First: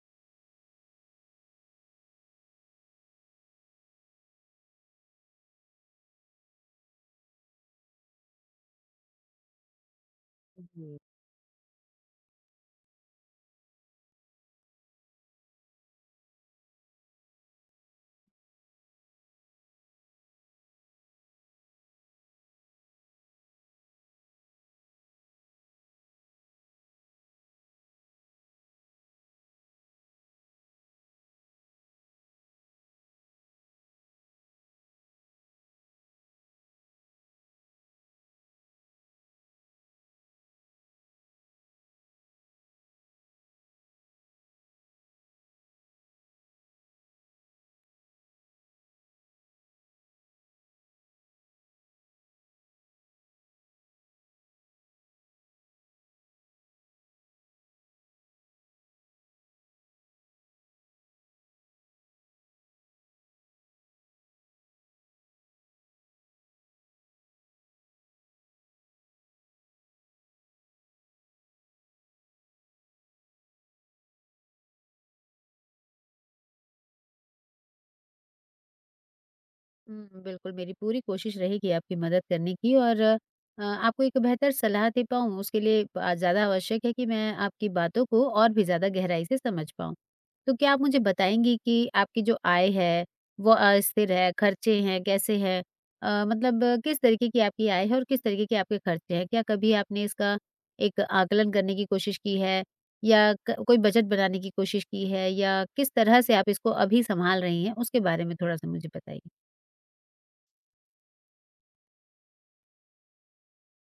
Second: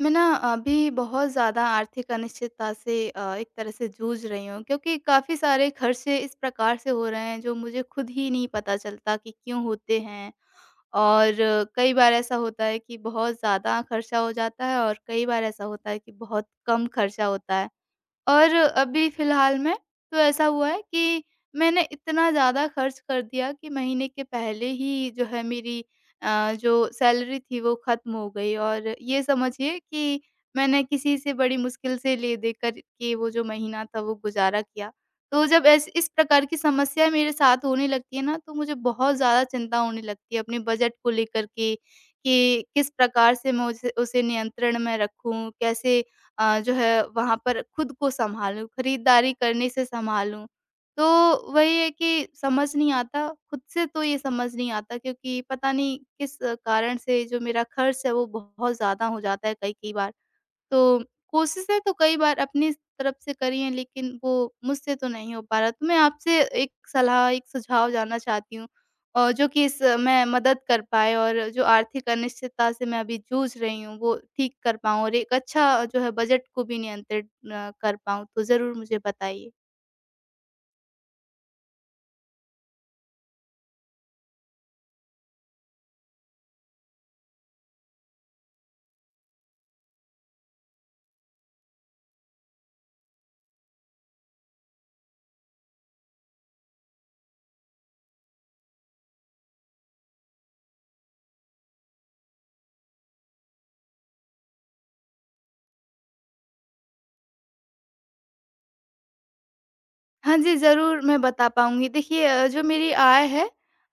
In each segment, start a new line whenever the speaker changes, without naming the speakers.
मैं ना अभी बहुत ज़्यादा आर्थिक अनिश्चितता से एक तरह से जूझ रही हूँ क्योंकि काफ़ी सारे खर्चे इस प्रकार से हो रहे हैं जो मुझे खुद ही नहीं पता चलता कि क्यों होते हैं। और कई बार ऐसा होता है कि बहुत ज़्यादा खर्चा हो जाता है, और कई बार ऐसा होता है कि बहुत कम खर्चा होता है। और अभी फ़िलहाल में तो ऐसा हुआ है कि मैंने इतना ज़्यादा खर्च कर दिया कि महीने के पहले ही जो है मेरी जो सैलरी थी वो ख़त्म हो गई, और ये समझिए कि मैंने किसी से बड़ी मुश्किल से ले-दे कर के वो जो महीना था वो गुज़ारा किया। तो जब ऐस इस प्रकार की समस्या मेरे साथ होने लगती है ना, तो मुझे बहुत ज़्यादा चिंता होने लगती है अपने बजट को लेकर के, कि किस प्रकार से मैं उसे उसे नियंत्रण में रखूँ? कैसे जो है वहाँ पर खुद को सँभालूँ, खरीदारी करने से सँभालूँ। तो वही है कि समझ नहीं आता, खुद से तो ये समझ नहीं आता, क्योंकि पता नहीं किस कारण से जो मेरा खर्च है वो बहुत ज़्यादा हो जाता है कई-कई बार। तो कोशिशें तो कई बार अपनी तरफ से करी हैं, लेकिन वो मुझसे तो नहीं हो पा रहा। तो मैं आपसे एक सलाह, एक सुझाव जानना चाहती हूँ, और जो कि इस मैं मदद कर पाए और जो आर्थिक अनिश्चितता से मैं अभी जूझ रही हूँ वो ठीक कर पाऊँ, और एक अच्छा जो है बजट को भी नियंत्रित कर पाऊँ। तो ज़रूर मुझे बताइए।
हुँ, बिल्कुल, मेरी पूरी कोशिश रहेगी आपकी मदद करने की और आपको एक बेहतर सलाह दे पाऊँ, उसके लिए ज़्यादा आवश्यक है कि मैं आपकी बातों को और भी ज़्यादा गहराई से समझ पाऊँ। तो क्या आप मुझे बताएँगी कि आपकी जो आय है, वो अस्थिर है, खर्चे हैं, कैसे हैं? मतलब किस तरीके की आपकी आय है और किस तरीके के आपके खर्चे हैं? क्या कभी आपने इसका एक आकलन करने की कोशिश की है या क कोई बजट बनाने की कोशिश की है या किस तरह से आप इसको अभी सँभाल रही हैं, उसके बारे में थोड़ा-सा मुझे बताइए?
हाँ जी, ज़रूर मैं बता पाऊँगी। देखिए जो मेरी आय है,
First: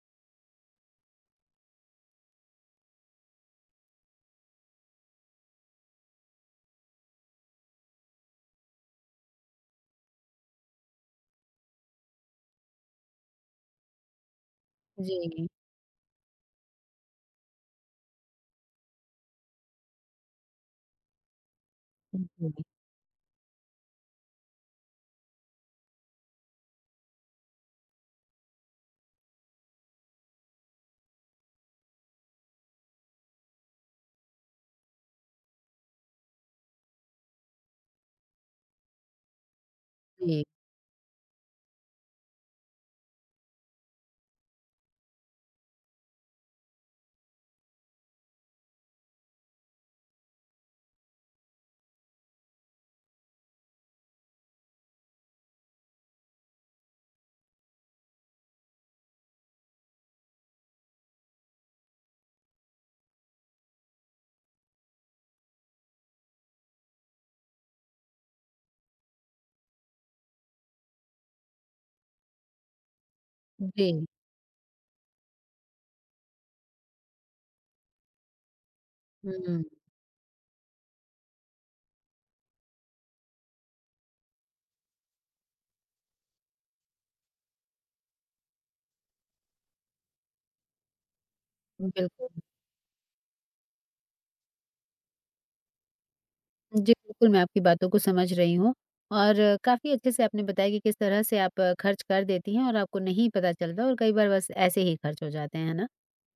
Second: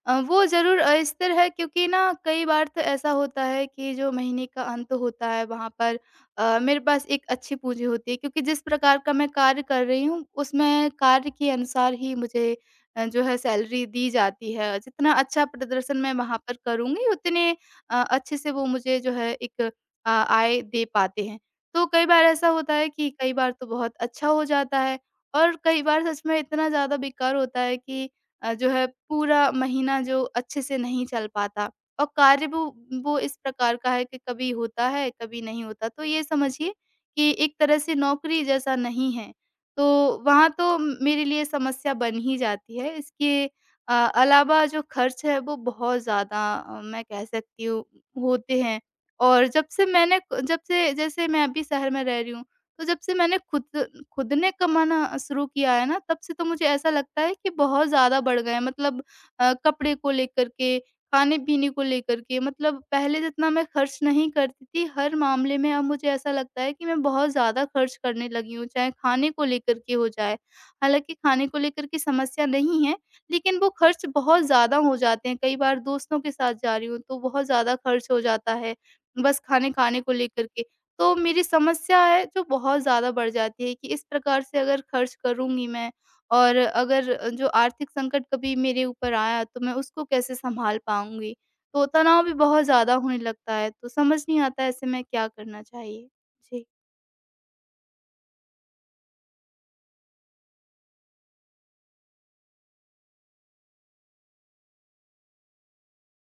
वो ज़रूर स्थिर है, क्योंकि ना कई बार तो ऐसा होता है कि जो महीने का अंत होता है वहाँ पर मेरे पास एक अच्छी पूँजी होती है, क्योंकि जिस प्रकार का मैं कार्य कर रही हूँ उसमें कार्य के अनुसार ही मुझे जो है सैलरी दी जाती है। जितना
जी, जी, जी,
अच्छा
जी।
प्रदर्शन मैं वहाँ पर करूँगी उतने अच्छे से वो मुझे जो है एक आय दे पाते हैं। तो कई बार ऐसा होता है कि कई बार तो बहुत अच्छा हो जाता है, और कई बार सच में इतना ज़्यादा बेकार होता है कि जो है पूरा महीना जो अच्छे से नहीं चल पाता, और कार्य वो इस प्रकार का है कि कभी होता है कभी नहीं होता, तो ये समझिए कि एक तरह से नौकरी जैसा नहीं है, तो वहाँ तो मेरे लिए समस्या बन ही जाती है। इसके अलावा जो खर्च है वो बहुत ज़्यादा मैं कह सकती हूँ होते हैं, और जब से जैसे मैं अभी शहर में रह रही हूँ, तो जब से मैंने खुद खुद ने कमाना शुरू किया है ना, तब से तो मुझे ऐसा लगता है कि बहुत ज़्यादा बढ़ गए हैं। मतलब कपड़े को लेकर के, खाने-पीने को लेकर के, मतलब पहले जितना मैं खर्च नहीं करती थी, हर मामले में अब मुझे ऐसा लगता है कि मैं बहुत ज़्यादा खर्च करने लगी हूँ, चाहे खाने को लेकर के हो जाए। हालाँकि खाने को लेकर के समस्या नहीं है, लेकिन वो खर्च
हुँ,
बहुत ज़्यादा हो जाते हैं। कई बार दोस्तों के साथ जा रही हूँ, तो बहुत ज़्यादा खर्च हो जाता है, बस खाने-खाने को लेकर के। तो मेरी समस्या है जो बहुत ज़्यादा बढ़ जाती है कि इस प्रकार से अगर खर्च करूँगी मैं, और अगर जो आर्थिक संकट कभी मेरे ऊपर आया तो मैं उसको कैसे सँभाल पाऊँगी? तो तनाव
बिल्कुल।
भी बहुत ज़्यादा होने लगता है, तो समझ नहीं आता ऐसे में क्या करना चाहिए? जी।
जी, बिल्कुल, मैं आपकी बातों को समझ रही हूँ और काफ़ी अच्छे से आपने बताया कि किस तरह से आप खर्च कर देती हैं और आपको नहीं पता चलता और कई बार बस ऐसे ही खर्च हो जाते हैं, है ना?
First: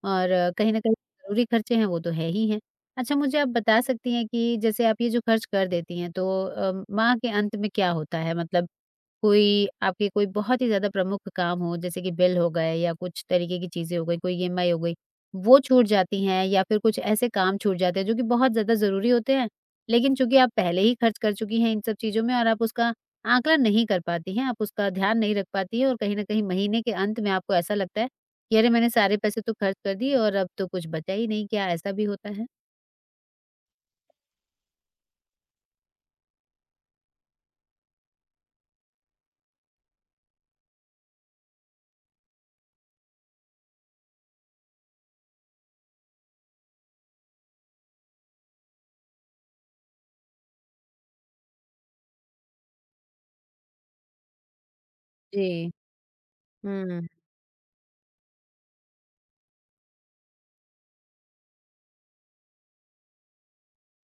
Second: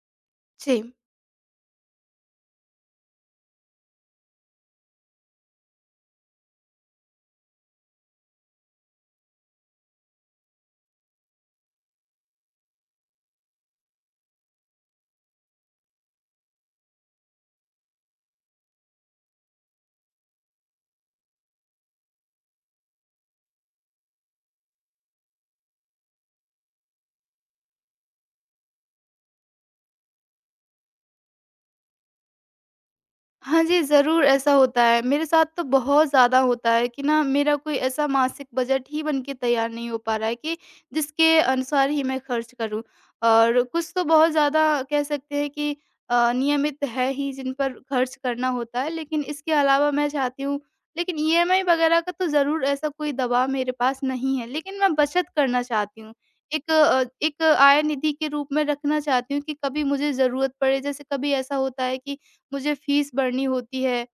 और कहीं न
जी।
कहीं ज़रूरी खर्चे हैं, वो तो है ही हैं। अच्छा, मुझे आप बता सकती हैं कि जैसे आप ये जो खर्च कर देती हैं, तो माह के अंत में क्या होता है? मतलब कोई बहुत ही ज़्यादा प्रमुख काम हो जैसे कि बिल हो गए या कुछ तरीके की चीज़ें हो गई, कोई ईएमआई हो गई, वो छूट जाती हैं या फिर कुछ ऐसे काम छूट जाते हैं जो कि बहुत ज़्यादा ज़रूरी होते हैं, लेकिन चूँकि आप पहले ही खर्च कर चुकी हैं इन सब चीज़ों में और आप उसका आकलन नहीं कर पाती हैं, आप उसका ध्यान नहीं रख पाती हैं और कहीं न कहीं महीने के अंत में आपको ऐसा लगता है कि अरे! मैंने सारे पैसे तो खर्च कर दिए और अब तो कुछ बचा ही नहीं, क्या ऐसा भी होता है?
हाँ जी, ज़रूर ऐसा होता है। मेरे साथ तो बहुत ज़्यादा होता है कि ना मेरा कोई ऐसा मासिक बजट ही बन के तैयार नहीं हो पा रहा है कि जिसके अनुसार ही मैं खर्च करूँ। और कुछ तो बहुत ज़्यादा कह सकते हैं कि नियमित है ही जिन पर खर्च करना होता है, लेकिन इसके अलावा मैं चाहती हूँ, लेकिन ईएमआई वगैरह का तो ज़रूर ऐसा कोई दबाव मेरे पास नहीं है, लेकिन मैं बचत करना
जी।
चाहती हूँ। एक अ,
हुँ,
एक आय निधि के रूप में रखना चाहती हूँ कि कभी मुझे ज़रूरत पड़े। जैसे कभी ऐसा होता है कि मुझे फीस भरनी होती है,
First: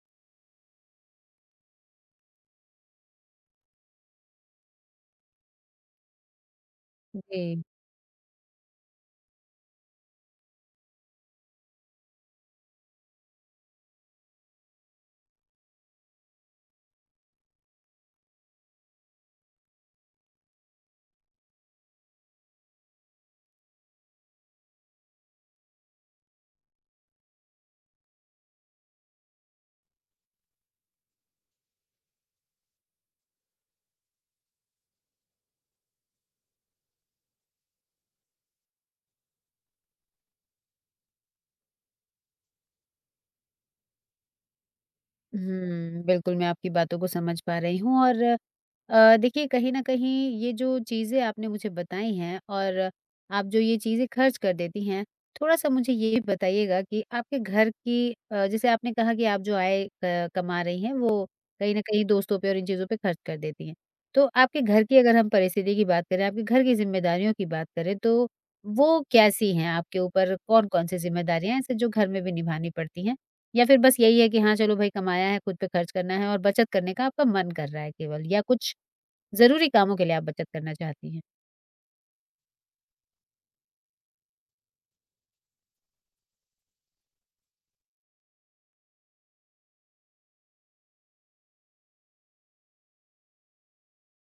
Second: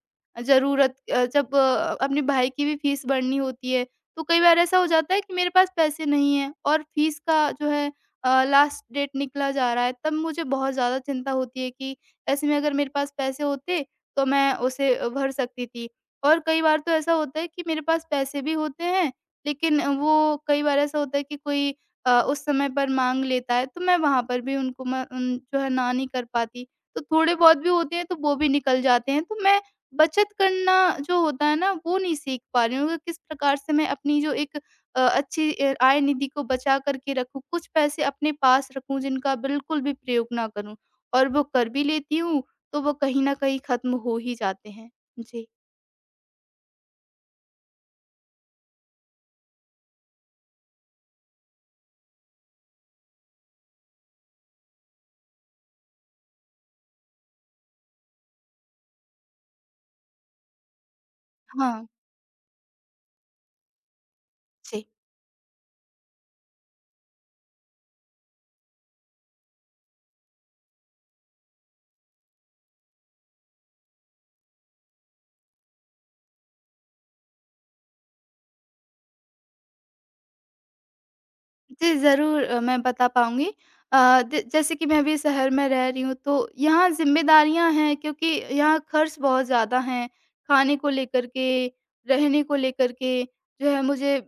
जब अपने भाई की भी फीस भरनी होती है, तो कई बार ऐसा हो जाता है कि मेरे पास पैसे नहीं हैं और फीस का
जी।
जो है लास्ट डेट निकला जा रहा है, तब मुझे बहुत ज़्यादा चिंता होती है कि ऐसे में अगर मेरे पास पैसे होते, तो मैं उसे भर सकती थी। और कई बार तो ऐसा होता है कि मेरे पास पैसे भी होते हैं, लेकिन वो कई बार ऐसा होता है कि कोई उस समय पर माँग लेता है, तो मैं वहाँ पर भी उनको जो है ना नहीं कर पाती। तो थोड़े बहुत भी होते हैं तो वो भी निकल जाते हैं। तो मैं बचत करना जो होता है ना वो नहीं सीख पा रही हूँ कि किस प्रकार से मैं अपनी जो एक अच्छी आय निधि को बचा कर के रखूँ। कुछ पैसे अपने पास रखूँ जिनका बिल्कुल भी प्रयोग ना करूँ, और वो कर भी लेती हूँ तो वो कहीं न कहीं ख़त्म हो ही जाते हैं। जी।
हुँ, बिल्कुल, मैं आपकी बातों को समझ पा रही हूँ और देखिए कहीं न कहीं ये जो चीज़ें आपने मुझे बताई हैं और आप जो ये चीज़ें खर्च कर देती हैं, थोड़ा-सा मुझे ये भी बताइएगा कि आपके घर की जैसे आपने कहा कि आप जो आय क कमा रही हैं, वो कहीं न
हाँ।
कहीं दोस्तों पे और इन चीज़ों पे खर्च कर देती हैं। तो आपके घर
जी।
की अगर हम परिस्थिति की बात करें, आपके घर की ज़िम्मेदारियों की बात करें, तो वो कैसी हैं आपके ऊपर? कौन-कौन सी ज़िम्मेदारियाँ हैं ऐसे जो घर में भी निभानी पड़ती हैं? या फिर बस यही है कि हाँ, चलो भाई कमाया है, खुद पे खर्च करना है और बचत करने का आपका मन कर रहा है केवल या कुछ ज़रूरी कामों के लिए आप बचत करना चाहती हैं?
जी, ज़रूर मैं बता पाऊँगी। अ, द जैसे कि मैं अभी शहर में रह रही हूँ, तो यहाँ ज़िम्मेदारियाँ हैं, क्योंकि यहाँ खर्च बहुत ज़्यादा हैं। खाने को लेकर के, रहने को लेकर के, जो है मुझे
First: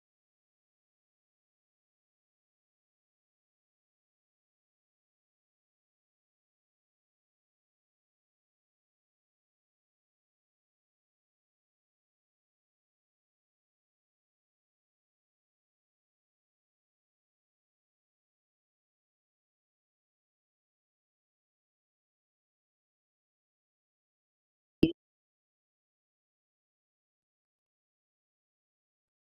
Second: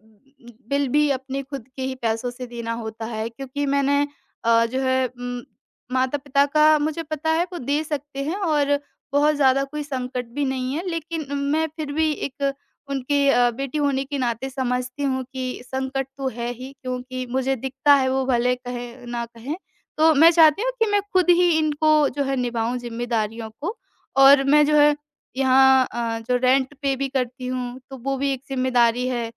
बिल भी अपने खुद के ही पैसों से देना होता है, क्योंकि मैंने जो है माता-पिता का मुझे पता है वो दे सकते हैं, और बहुत ज़्यादा कोई संकट भी नहीं है, लेकिन मैं फिर भी एक उनकी बेटी होने के नाते समझती हूँ कि संकट तो है ही, क्योंकि मुझे दिखता है वो भले कहें ना कहें। तो मैं चाहती हूँ कि मैं खुद ही इनको जो है निभाऊँ, ज़िम्मेदारियों को। और मैं जो है यहाँ जो रेंट पे भी करती हूँ तो वो भी एक ज़िम्मेदारी है।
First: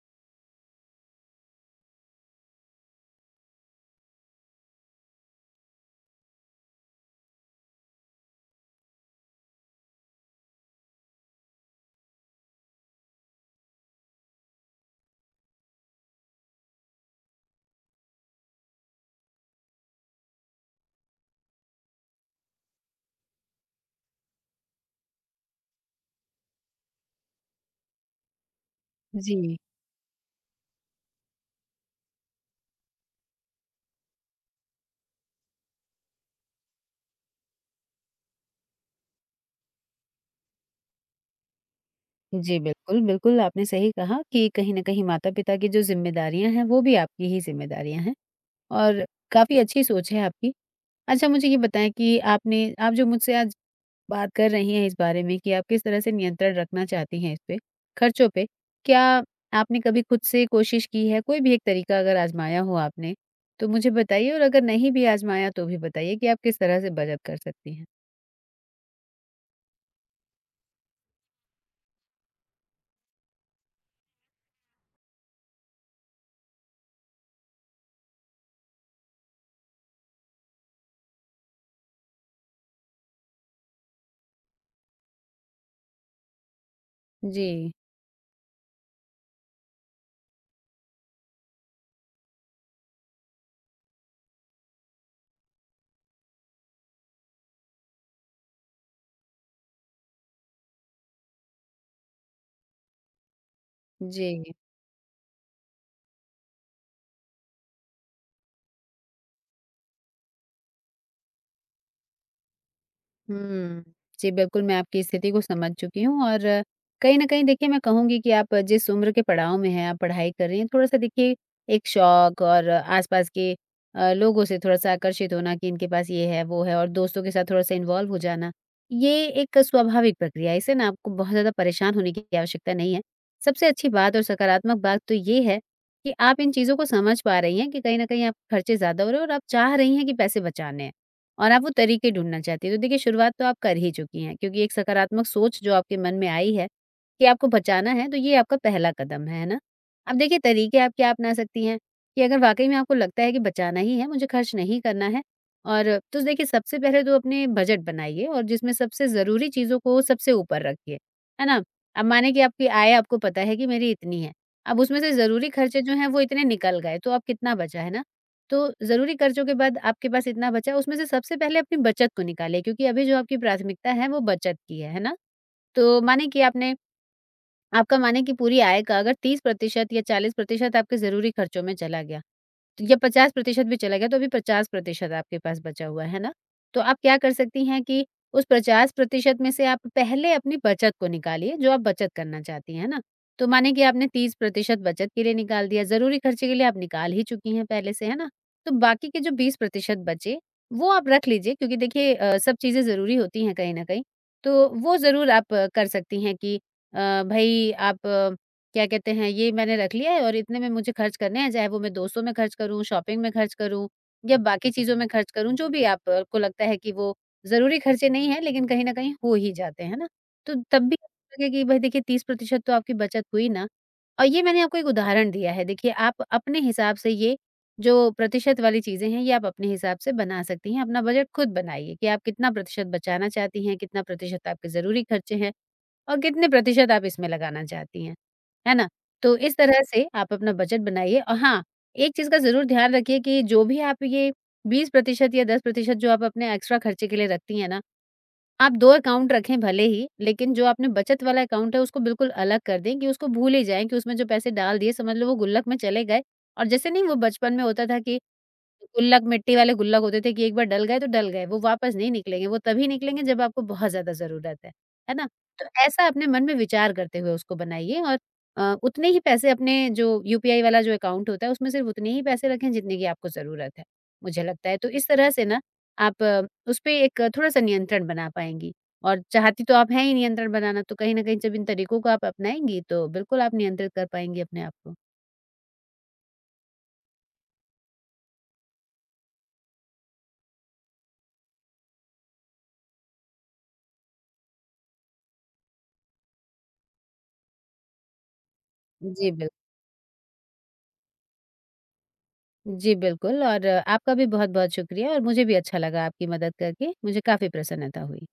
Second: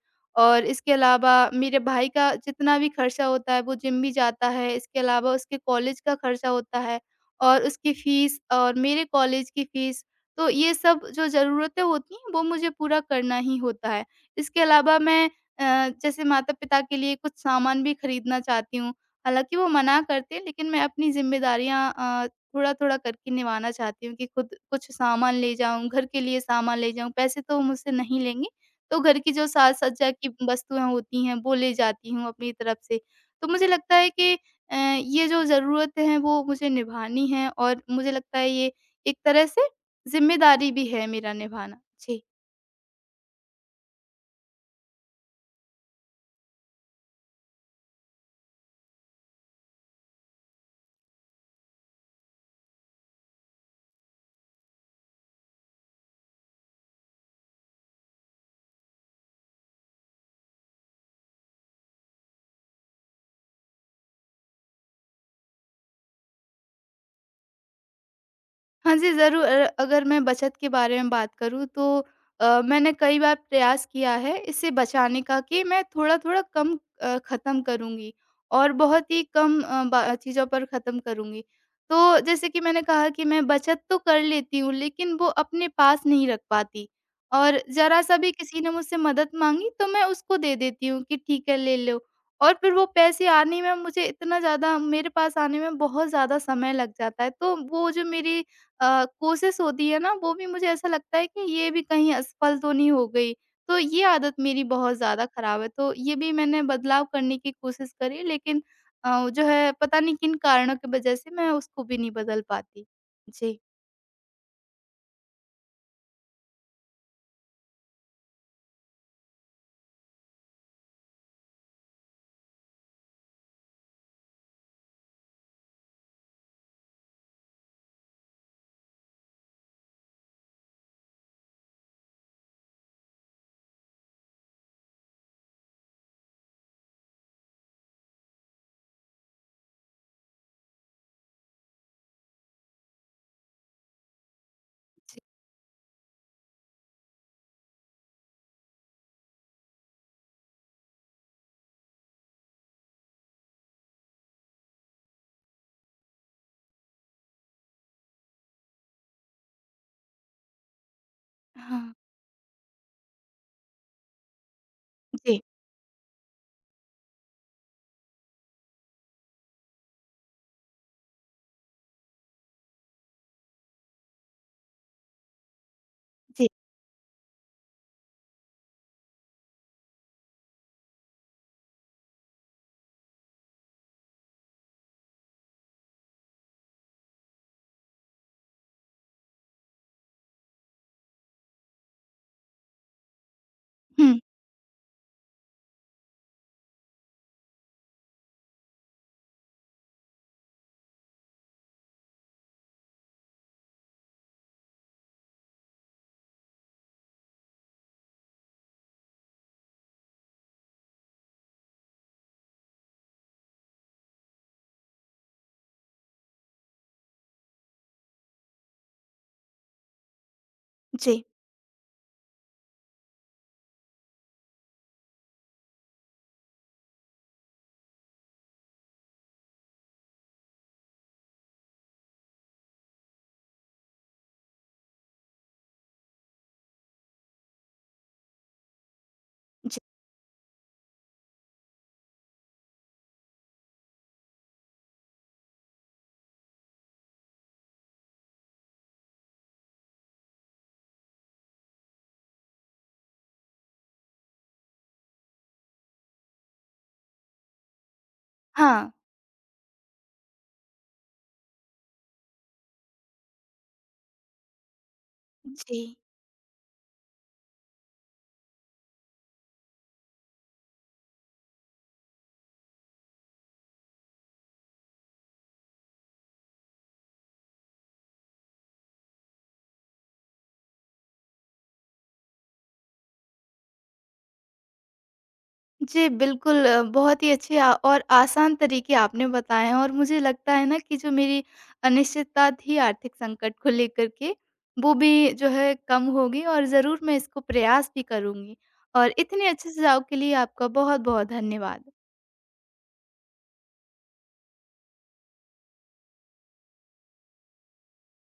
और इसके अलावा मेरे भाई का जितना भी खर्चा होता है वो जिम भी जाता है। इसके अलावा उसके कॉलेज का खर्चा होता है, और उसकी फ़ीस और मेरे कॉलेज की फ़ीस। तो ये सब जो ज़रूरतें होती हैं वो मुझे पूरा करना ही होता है। इसके अलावा मैं जैसे माता-पिता के लिए कुछ सामान भी खरीदना चाहती हूँ। हालाँकि वो मना करते हैं, लेकिन मैं अपनी ज़िम्मेदारियाँ थोड़ा-थोड़ा करके निभाना चाहती हूँ कि खुद कुछ सामान ले जाऊँ, घर के लिए सामान ले जाऊँ। पैसे तो वो मुझसे नहीं लेंगे, तो घर की
जी।
जो साज-सज्जा की वस्तुएँ होती हैं वो ले जाती हूँ अपनी तरफ से। तो मुझे लगता है कि ये जो ज़रूरतें हैं वो मुझे निभानी हैं, और मुझे लगता है ये एक तरह से ज़िम्मेदारी भी है मेरा निभाना। जी।
जी, बिल्कुल, बिल्कुल आपने सही कहा कि कहीं न कहीं माता-पिता की जो ज़िम्मेदारियाँ हैं, वो भी आपकी ही ज़िम्मेदारियाँ हैं और काफ़ी अच्छी सोच है आपकी। अच्छा, मुझे ये बताएँ कि आपने आप जो मुझसे आज बात कर रही हैं इस बारे में कि आप किस तरह से नियंत्रण रखना चाहती हैं इस पे खर्चों पे। क्या आपने कभी खुद से कोशिश की है, कोई भी एक तरीका अगर आज़माया हो आपने, तो मुझे बताइए और अगर नहीं भी आज़माया तो भी बताइए कि आप किस तरह से बचत कर सकती हैं?
हाँ जी, ज़रूर अगर मैं बचत के बारे में बात करूँ तो मैंने कई बार प्रयास किया है इसे बचाने का, कि मैं थोड़ा-थोड़ा कम ख़त्म करूँगी, और बहुत ही कम अ, बा चीज़ों पर ख़त्म करूँगी। तो जैसे कि मैंने कहा कि मैं बचत तो कर लेती हूँ, लेकिन वो अपने पास नहीं रख पाती, और
जी,
ज़रा-सा भी किसी ने मुझसे मदद माँगी तो मैं उसको दे देती हूँ कि ठीक है, ले लो, और फिर वो पैसे आने में मुझे इतना ज़्यादा मेरे पास आने में बहुत ज़्यादा समय लग जाता है। तो वो जो मेरी कोशिश होती है ना वो भी मुझे ऐसा लगता है कि ये भी कहीं असफल तो नहीं हो गई। तो ये आदत
जी।
मेरी बहुत ज़्यादा खराब है, तो ये भी मैंने बदलाव करने की कोशिश करी, लेकिन जो है पता नहीं किन कारणों की वजह से मैं उसको भी नहीं बदल पाती। जी।
हुँ। जी, बिल्कुल मैं आपकी स्थिति को समझ चुकी हूँ और कहीं न कहीं देखिए मैं कहूँगी कि आप जिस उम्र के पड़ाव में हैं, आप पढ़ाई कर रही हैं, थोड़ा-सा देखिए एक शौक और आस-पास के लोगों से थोड़ा-सा आकर्षित होना कि इनके पास ये है, वो है और दोस्तों के साथ थोड़ा-सा इन्वॉल्व हो जाना, ये एक स्वाभाविक प्रक्रिया है। इससे ना आपको बहुत ज़्यादा परेशान होने की आवश्यकता नहीं है। सबसे अच्छी बात और सकारात्मक बात तो ये है कि आप इन चीज़ों को समझ पा रही हैं कि कहीं न कहीं आप खर्चे ज़्यादा हो रहे हैं और आप चाह रही हैं कि पैसे बचाने हैं। और आप वो तरीके ढूँढना चाहती हैं। तो देखिए शुरुआत तो आप कर ही चुकी हैं क्योंकि एक
जी।
सकारात्मक सोच जो आपके मन में आई है कि आपको बचाना है तो ये आपका पहला कदम है ना? अब देखिए तरीके आप क्या अपना सकती हैं कि अगर वाक़ई में आपको लगता है कि बचाना ही है, मुझे खर्च नहीं करना है और तो देखिए सबसे पहले तो अपने बजट बनाइए और जिसमें सबसे ज़रूरी चीज़ों को सबसे ऊपर रखिए, है ना?
हाँ।
अब माने कि आपकी आय आपको पता है कि मेरी इतनी है, अब उसमें से
जी,
ज़रूरी खर्चे जो हैं वो इतने निकल गए तो अब कितना बचा, है ना? तो ज़रूरी खर्चों के बाद आपके पास इतना बचा, उसमें से सबसे पहले अपनी बचत को निकालें क्योंकि अभी जो आपकी प्राथमिकता है वो बचत की है ना? तो मानिए कि
जी।
आपने आपका माने कि पूरी आय का अगर 30% या 40% आपके ज़रूरी खर्चों में चला गया, तो या 50% भी चला गया, तो अभी 50% आपके पास बचा हुआ है ना? तो आप क्या कर सकती हैं कि उस 50% में से आप पहले अपनी बचत को निकालिए, जो आप बचत करना चाहती हैं, है ना? तो माने कि आपने
हुँ।
30% बचत के लिए निकाल दिया, ज़रूरी खर्चे के लिए आप निकाल ही चुकी हैं पहले से, है ना? तो बाकी के जो 20% बचे, वो आप रख लीजिए क्योंकि देखिए सब चीज़ें ज़रूरी होती हैं कहीं न कहीं। तो वो ज़रूर आप कर सकती हैं कि भई आप क्या कहते हैं ये मैंने रख लिया है और इतने में मुझे खर्च करने हैं, चाहे वो मैं दोस्तों में खर्च करूँ, शॉपिंग में खर्च करूँ या बाकी चीज़ों में खर्च करूँ, जो भी आपको लगता है कि वो ज़रूरी खर्चे नहीं हैं लेकिन कहीं न कहीं हो ही जाते हैं, है ना? तो तब भी
जी,
आपको लगे कि भाई देखिए 30% तो आपकी बचत हुई ना और ये मैंने आपको एक उदाहरण दिया है। देखिए आप अपने हिसाब से ये जो प्रतिशत वाली चीज़ें हैं, ये आप अपने हिसाब से बना सकती हैं। अपना बजट खुद बनाइए कि आप कितना प्रतिशत बचाना चाहती हैं, कितना प्रतिशत आपके ज़रूरी खर्चे हैं और कितने प्रतिशत आप इसमें लगाना चाहती हैं, है ना? तो इस
जी।
तरह से आप अपना बजट बनाइए और हाँ, एक चीज़ का ज़रूर ध्यान रखिए कि जो भी आप ये 20% या 10% जो आप अपने एक्स्ट्रा खर्चे के लिए रखती हैं ना, आप 2 अकाउंट रखें भले ही, लेकिन जो आपने बचत वाला अकाउंट है उसको बिल्कुल अलग कर दें कि उसको भूल ही जाएँ कि उसमें जो पैसे डाल दिए समझ लो वो गुल्लक में चले गए और जैसे नहीं वो बचपन में होता था कि
हाँ।
गुल्लक मिट्टी वाले गुल्लक होते थे कि एक बार डल गए तो डल गए, वो वापस नहीं निकलेंगे, वो तभी निकलेंगे जब आपको बहुत ज़्यादा ज़रूरत है ना? तो
जी।
ऐसा अपने मन में विचार करते हुए उसको बनाइए और उतने ही पैसे अपने जो यूपीआई वाला जो अकाउंट होता है उसमें सिर्फ़ उतने ही पैसे रखें जितने की आपको ज़रूरत है, मुझे लगता है। तो इस तरह से ना आप उसपे एक थोड़ा-सा नियंत्रण बना पाएँगी और चाहती तो आप हैं ही नियंत्रण बनाना, तो कहीं न कहीं जब इन तरीकों को आप अपनाएँगी तो बिल्कुल आप नियंत्रित कर पाएँगी अपने आप को।
जी, बिल्कुल बहुत ही अच्छे और आसान तरीके आपने बताए हैं, और मुझे लगता है ना कि जो मेरी अनिश्चितता थी आर्थिक संकट को लेकर के, वो भी जो है कम होगी, और ज़रूर मैं इसको प्रयास भी करूँगी। और
जी,
इतने
बिल्कुल।
अच्छे सुझाव के लिए आपका बहुत-बहुत धन्यवाद।
जी, बिल्कुल और आपका भी बहुत-बहुत शुक्रिया और मुझे भी अच्छा लगा आपकी मदद करके, मुझे काफ़ी प्रसन्नता हुई।